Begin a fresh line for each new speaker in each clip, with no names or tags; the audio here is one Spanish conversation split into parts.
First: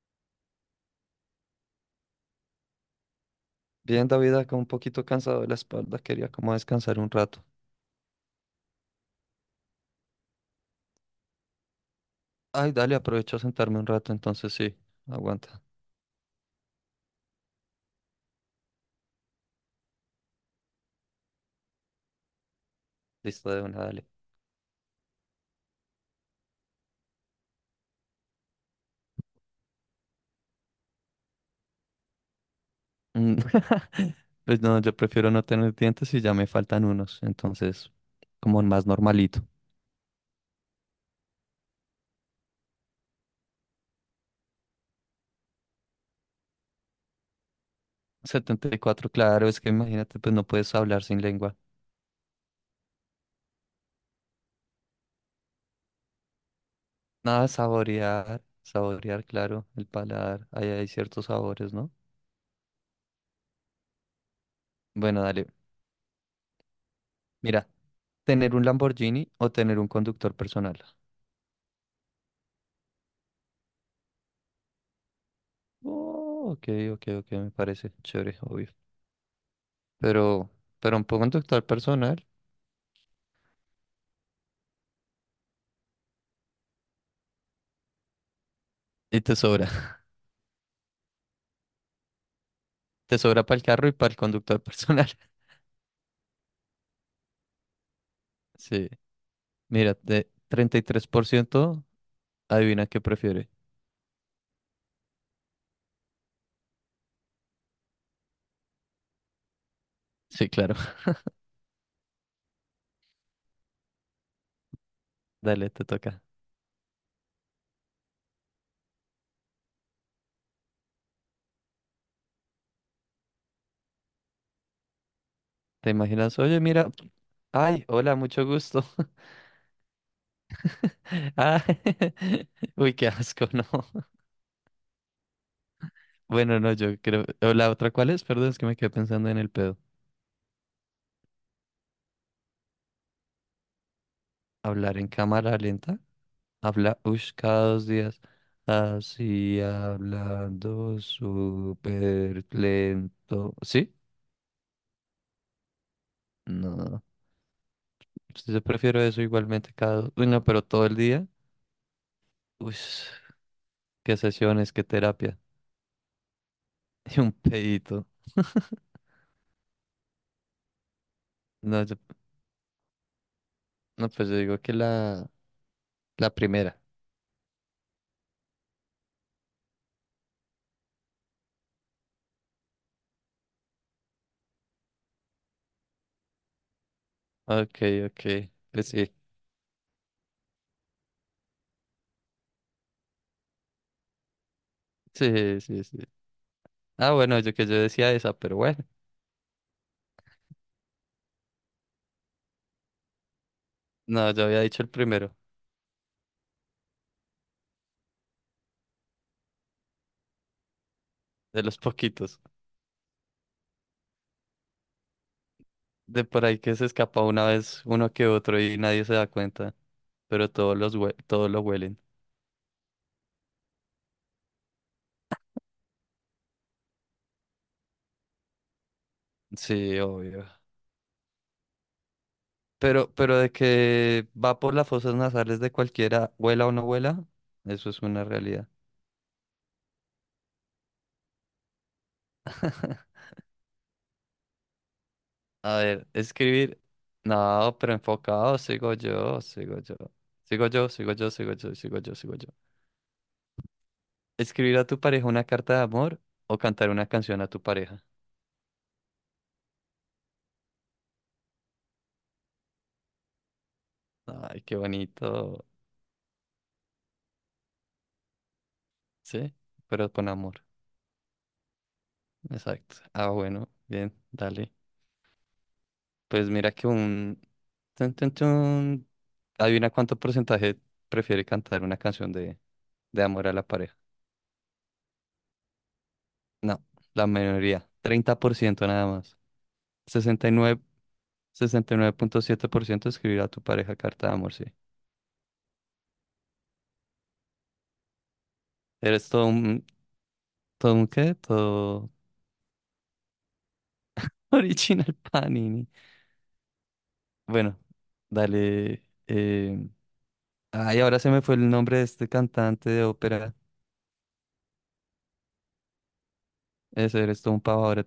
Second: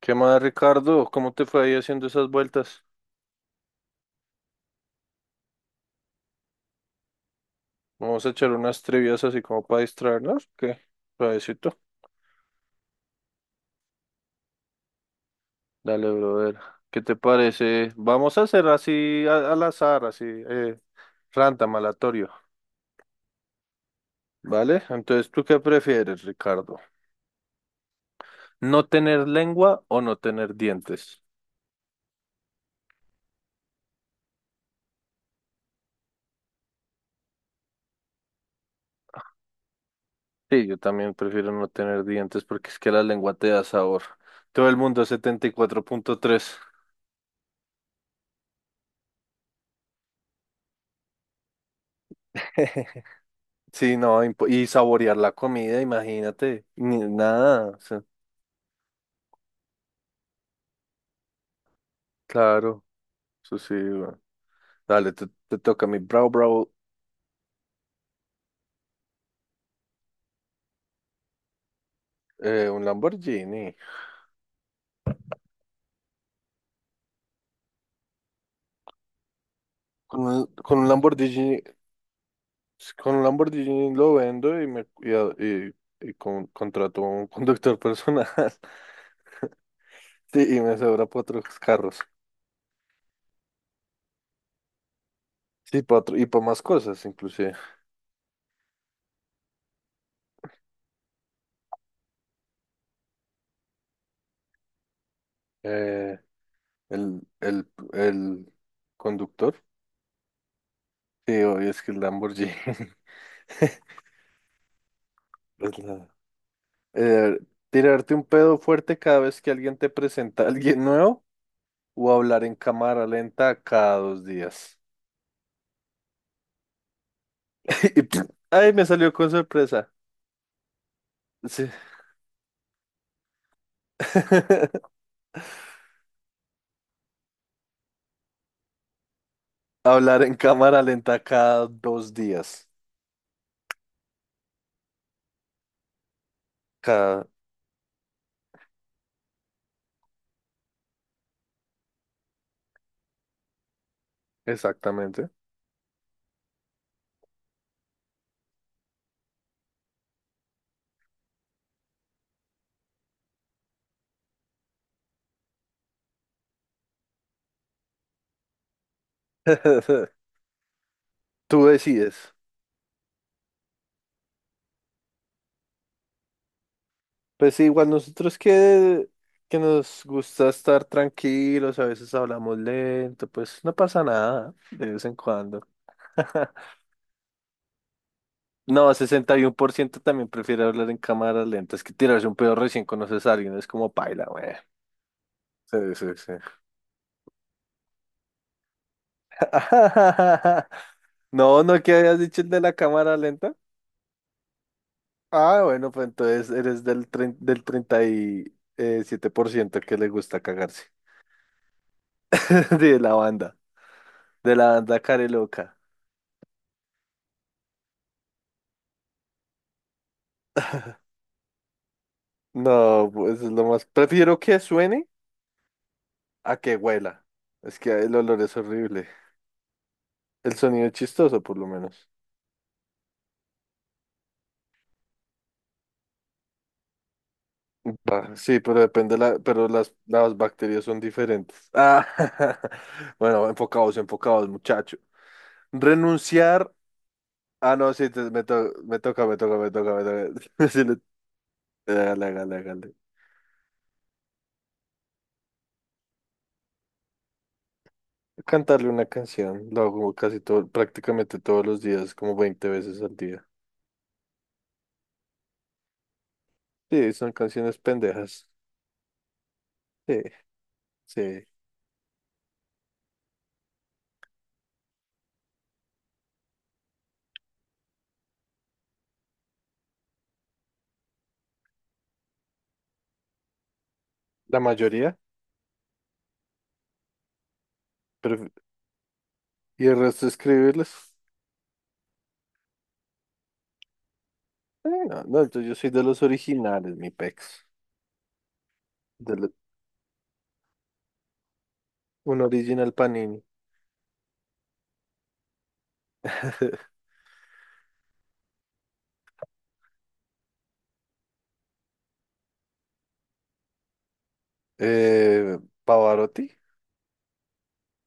¿Qué más, Ricardo? ¿Cómo te fue ahí haciendo esas vueltas?
Bien, David, acá un poquito cansado de la espalda, quería como descansar un rato.
Vamos a echar unas trivias así como para distraernos. ¿Qué? Suavecito.
Ay, dale, aprovecho a sentarme un rato, entonces sí, aguanta.
Dale, brother. ¿Qué te parece? Vamos a hacer así al azar, así, random, aleatorio.
Listo de una, dale.
¿Vale? Entonces, ¿tú qué prefieres, Ricardo? ¿No tener lengua o no tener dientes?
Mm, Pues no, yo prefiero no tener dientes y ya me faltan unos, entonces como más normalito.
Sí, yo también prefiero no tener dientes porque es que la lengua te da sabor. Todo el mundo 74,3.
Setenta y cuatro, claro, es que imagínate, pues no puedes hablar sin lengua.
Sí, no, y saborear la comida, imagínate, ni
Nada,
nada, o sea,
saborear, saborear, claro, el paladar, ahí hay ciertos sabores, ¿no?
claro, eso sí, weón. Dale,
Bueno,
te,
dale,
te toca mi bravo, bravo,
mira, tener un Lamborghini o tener un conductor personal.
un Lamborghini.
Oh, ok, ok, ok, me parece chévere, obvio.
Con un,
Pero,
con un
pero un
Lamborghini,
conductor personal
con un Lamborghini lo vendo y me y, a- y- y con- contrato un conductor personal.
y te sobra.
Sí, y me sobra para otros carros.
Te sobra para el carro y para el conductor personal.
Sí, para otro, y para más cosas, inclusive.
Sí. Mira, de 33%, adivina qué prefiere.
Eh, el, el, el conductor.
Sí, claro.
Sí, obvio, es que el Lamborghini.
Dale,
es
te
la-
toca.
Eh, tirarte un pedo fuerte cada vez que alguien te presenta a alguien nuevo o hablar en cámara lenta cada dos días.
¿Te imaginas? Oye, mira. Ay,
Y,
hola,
pf,
mucho
ay,
gusto.
me salió con sorpresa.
Ah,
Sí.
uy, qué asco, no. Bueno, no, yo creo. ¿O ¿La otra cuál es? Perdón, es que me quedé pensando en el pedo.
Hablar en cámara lenta cada dos días.
¿Hablar en cámara lenta? Habla,
Cada,
ush, cada 2 días. Así hablando súper lento. ¿Sí?
exactamente.
No. Yo prefiero eso igualmente cada... dos. Uy, no, pero todo el día. Uy, qué sesiones, qué terapia. Y un pedito.
Tú
No,
decides.
no, pues yo digo que la primera.
Pues sí, igual nosotros que nos gusta estar tranquilos, a veces hablamos lento, pues no pasa nada de vez en cuando.
Ok, ok. Pues
No,
sí.
61% también prefiere hablar en cámaras lentas que tirarse un pedo recién conoces a alguien. Es como paila, güey.
Sí, sí,
Sí,
sí.
sí, sí.
Ah, bueno, yo decía esa, pero bueno.
No, no, ¿qué habías dicho el de la cámara lenta?
No, yo había dicho el primero,
Ah, bueno, pues entonces eres del, del treinta y siete por ciento que le gusta cagarse.
de los poquitos.
De la banda, de la banda care loca.
De por ahí que se escapa una vez uno que otro y nadie se da cuenta, pero todos todos lo huelen.
No, pues es lo más. Prefiero que suene a que huela. Es que el olor es horrible.
Sí, obvio.
El sonido es chistoso, por lo menos.
Pero de que va por las fosas nasales de cualquiera, huela o no huela, eso es una
Va, sí,
realidad.
pero depende la, pero las bacterias son diferentes. Ah, bueno, enfocados, enfocados, muchacho.
A ver,
Renunciar.
escribir.
Ah,
No,
no,
pero
sí, te- me,
enfocado,
to-
sigo
me toca, me
yo,
toca, me
sigo
toca,
yo.
me toca.
Sigo yo, sigo yo, sigo yo, sigo yo,
Hágale,
sigo yo.
hágale, hágale.
Escribir a tu pareja una carta de amor o cantar una canción a tu pareja.
Cantarle una canción. Lo hago casi todo, prácticamente todos los días, como 20 veces al día.
Ay, qué bonito.
Sí, son canciones pendejas.
Sí, pero
Sí,
con amor.
sí.
Exacto. Ah, bueno, bien, dale. Pues mira que un... Tun, tun, tun. Adivina cuánto porcentaje prefiere cantar una canción de amor a la pareja.
La mayoría,
No, la mayoría. treinta
pero
por ciento nada más.
y el resto
sesenta sesenta y y nueve
escribirles.
sesenta y nueve punto 69, 69.7% escribir a tu pareja carta de amor, sí.
No, no, yo soy de los originales, mi pex.
Eres
De
todo
lo-
un... ¿Todo un qué? Todo
un original Panini.
original Panini. Bueno, dale. Ay, ahora se me fue el nombre de este cantante de ópera.
Eh, Pavarotti,
Ese eres todo un pavo ahora.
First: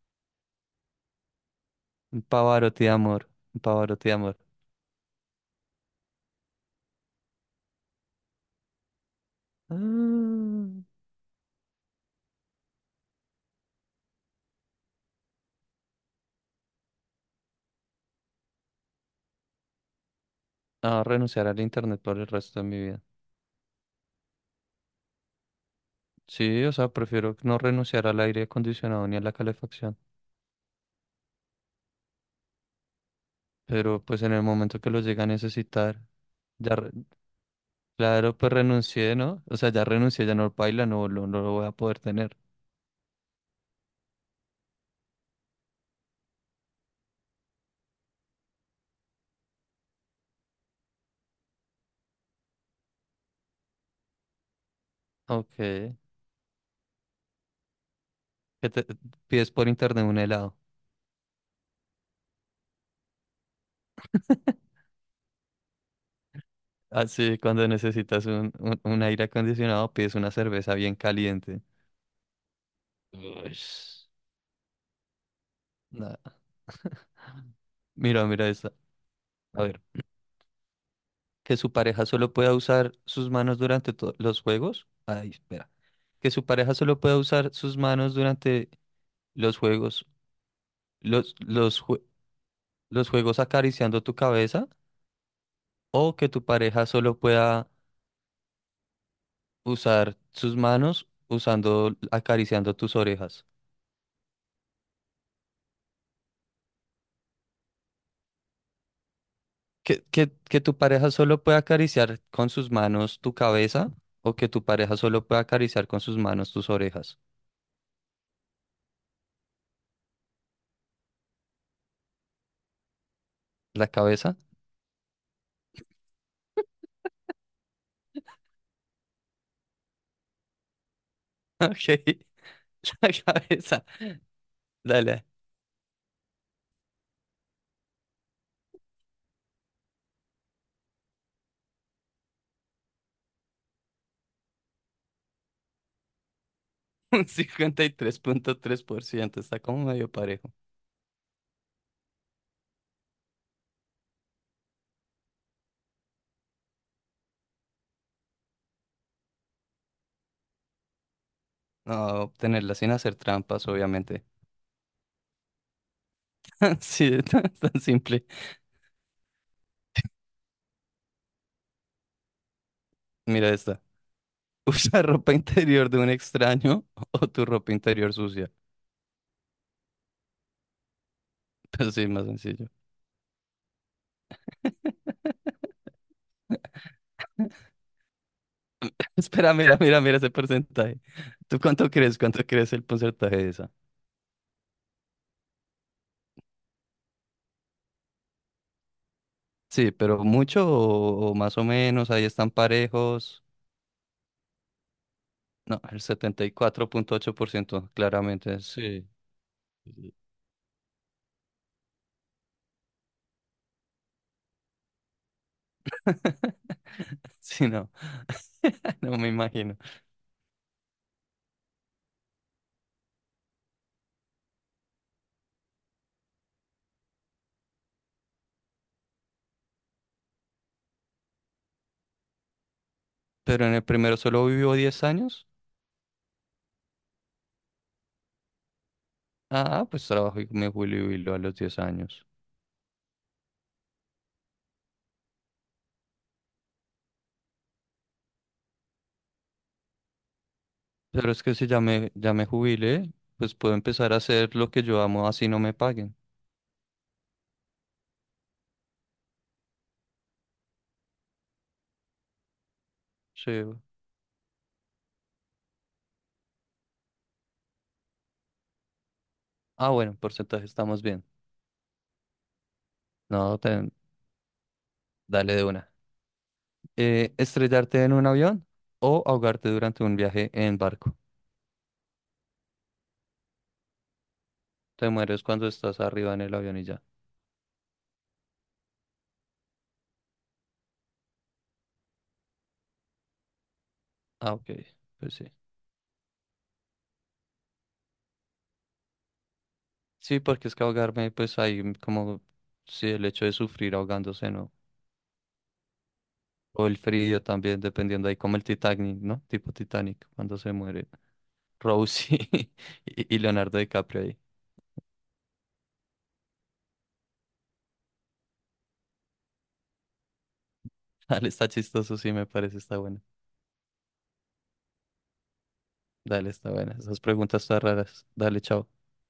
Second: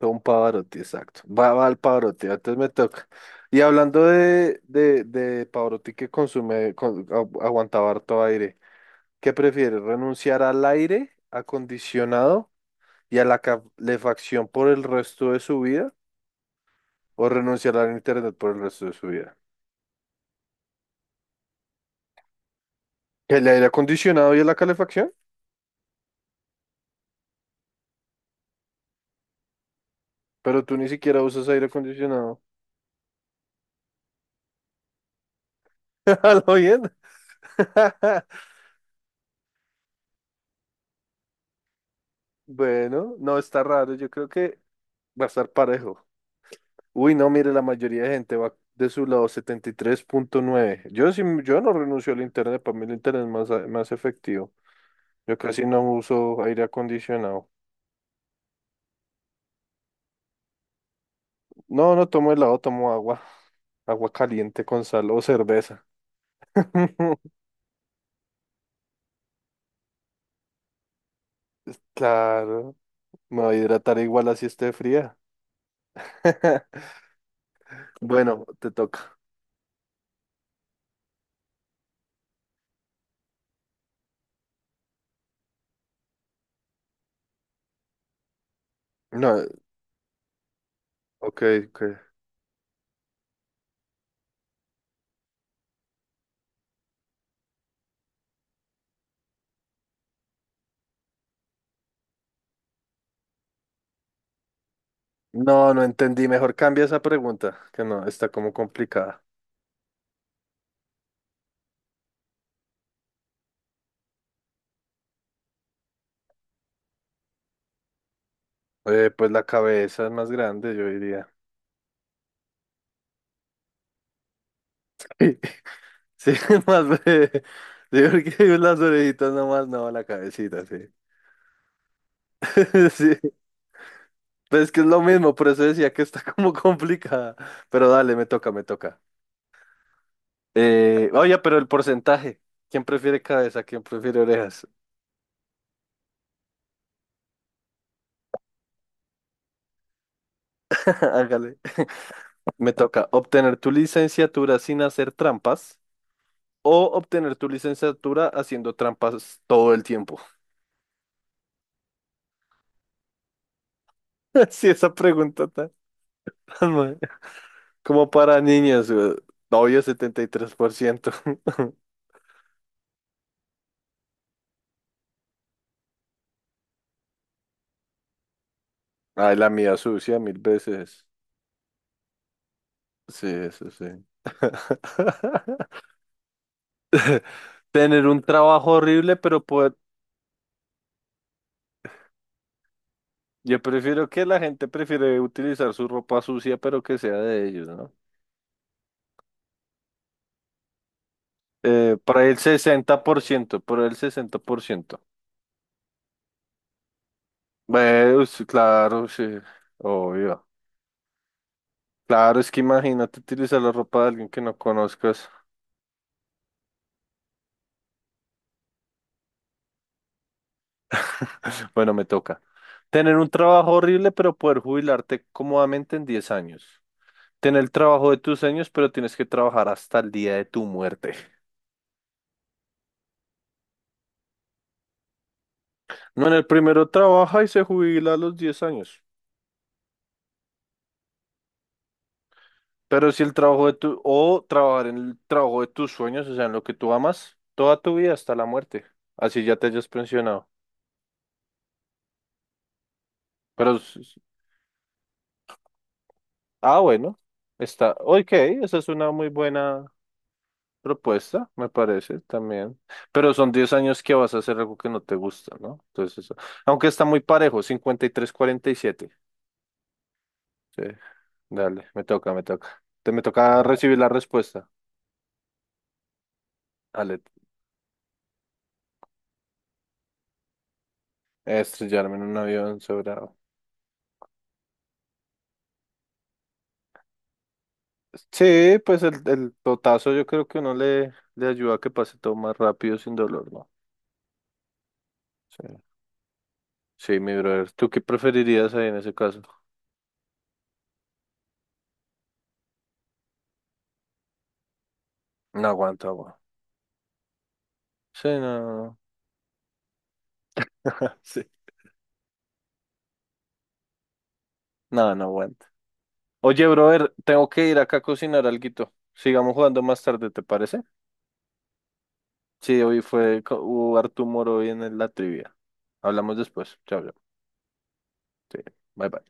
un Pavarotti, exacto. Va, va al
Un
Pavarotti, entonces me
pavarotti de
toca.
amor.
Y
Un
hablando
pavarotti de amor.
de Pavarotti que consume, aguantaba harto aire, ¿qué prefieres? ¿Renunciar
Ah,
al aire acondicionado y a la calefacción por el resto de su vida o renunciar al internet por el resto de su vida?
a renunciar al internet por el resto de mi vida.
¿El aire acondicionado y a la calefacción?
Sí, o sea, prefiero no renunciar al aire acondicionado ni a la calefacción.
Pero tú ni siquiera usas aire acondicionado.
Pero pues en el momento que lo llegue a necesitar,
¿Lo
ya,
bien?
claro, pues renuncié, ¿no? O sea, ya renuncié, ya no baila, no, no lo voy a poder tener.
Bueno, no está raro. Yo creo que va a estar parejo. Uy, no, mire, la mayoría de gente va de su lado 73,9. Yo sí, yo no renuncio al internet, para mí el internet es más efectivo. Yo
Ok.
casi no
¿Qué
uso aire acondicionado.
te pides por internet un helado?
No, no tomo helado, tomo agua, agua caliente con sal o cerveza.
Así, cuando necesitas un aire acondicionado, pides una cerveza bien caliente.
Claro, me voy a hidratar
Ush.
igual así esté fría.
Nah. Mira,
Bueno,
mira
te
esta.
toca.
A ver, que su pareja solo pueda usar sus manos durante los juegos. Ay, espera. Que su pareja solo pueda usar sus manos durante
No,
los juegos, los,
ok, ok.
los, jue- los juegos acariciando tu cabeza. O que tu pareja solo pueda usar sus manos usando, acariciando tus orejas.
No, no entendí. Mejor cambia esa pregunta, que no, está como complicada.
Que tu pareja solo pueda acariciar con sus manos tu cabeza. O que tu pareja solo pueda acariciar con sus manos tus orejas.
Pues la cabeza es más grande, yo diría.
La cabeza.
Sí, sí, más breve. Sí, porque las orejitas nomás, no, la cabecita, sí.
Ok. La
Sí,
cabeza,
pues es que es lo
dale,
mismo, por eso decía que está como complicada. Pero dale, me toca, me toca. Oye, pero el porcentaje. ¿Quién prefiere cabeza? ¿Quién prefiere orejas?
un cincuenta y tres punto tres por ciento, está como medio parejo.
Hágale. Me toca obtener tu licenciatura sin hacer trampas o obtener tu licenciatura haciendo trampas todo el tiempo.
No, obtenerla sin hacer trampas, obviamente.
Sí, esa pregunta está tan mal.
Sí, es tan
Como
simple.
para niños, güey. Obvio 73%.
Mira esta. Usa ropa interior de un extraño o tu ropa interior sucia.
Ay, la mía sucia mil veces.
Pues sí, más sencillo.
Sí, eso sí. Tener un trabajo horrible, pero
Espera,
poder...
mira, mira, mira ese porcentaje. ¿Tú cuánto crees? ¿Cuánto crees el porcentaje de
Yo
esa?
prefiero que la gente prefiere utilizar su ropa sucia, pero que sea de ellos, ¿no?
Sí, pero mucho o más o menos, ahí
Para el
están
sesenta por
parejos.
ciento, para el 60%.
No, el 74.8%
Bueno, sí,
claramente.
claro, sí, obvio. Claro, es que imagínate utilizar la ropa de alguien que no conozcas.
Sí, no. No me imagino.
Bueno, me toca. Tener un trabajo horrible, pero poder jubilarte cómodamente en 10 años. Ten el trabajo de tus sueños, pero tienes que trabajar hasta el día de tu muerte.
Pero en el primero solo vivió 10 años.
No, en el primero trabaja y se jubila a los 10 años.
Ah, pues trabajo y me jubilo a los 10 años.
Pero si el trabajo de tu, o trabajar en el trabajo de tus sueños, o sea, en lo que tú amas, toda tu vida hasta la muerte. Así ya te hayas pensionado.
Pero es que si ya me jubilé, pues puedo
Pero,
empezar a hacer lo que yo amo, así no me paguen.
ah, bueno, está, ok, esa es una muy buena propuesta, me parece también. Pero
Sí.
son 10 años que vas a hacer algo que no te gusta, ¿no? Entonces, eso- aunque está muy parejo, 53-47.
Ah, bueno, porcentaje estamos bien.
Dale, me toca, me toca. Te me
No,
toca recibir la respuesta.
dale de una.
Ale,
Estrellarte en un avión o ahogarte durante un viaje en barco.
estrellarme en un avión sobrado.
Te mueres cuando estás arriba en el avión y ya.
Sí, pues el totazo yo creo que uno le ayuda a que pase todo más rápido sin dolor, ¿no?
Ah, ok. Pues sí.
Sí. Sí, mi brother. ¿Tú qué preferirías ahí en ese caso?
Sí, porque es que ahogarme, pues hay como, sí, el hecho de sufrir ahogándose, ¿no?
No aguanto agua.
O el frío también,
Sí,
dependiendo ahí, como el
no.
Titanic, ¿no? Tipo Titanic, cuando se muere
Sí.
Rose y, y Leonardo DiCaprio ahí.
No, no aguanto. Oye, brother, tengo que ir acá a cocinar alguito. Sigamos jugando más tarde, ¿te parece?
Dale, está chistoso, sí, me parece,
Sí,
está
hoy
bueno.
fue, hubo harto humor hoy en la trivia. Hablamos
Dale, está
después.
buena.
Chao, chao.
Esas preguntas están raras.
Sí,
Dale, chao.
bye bye.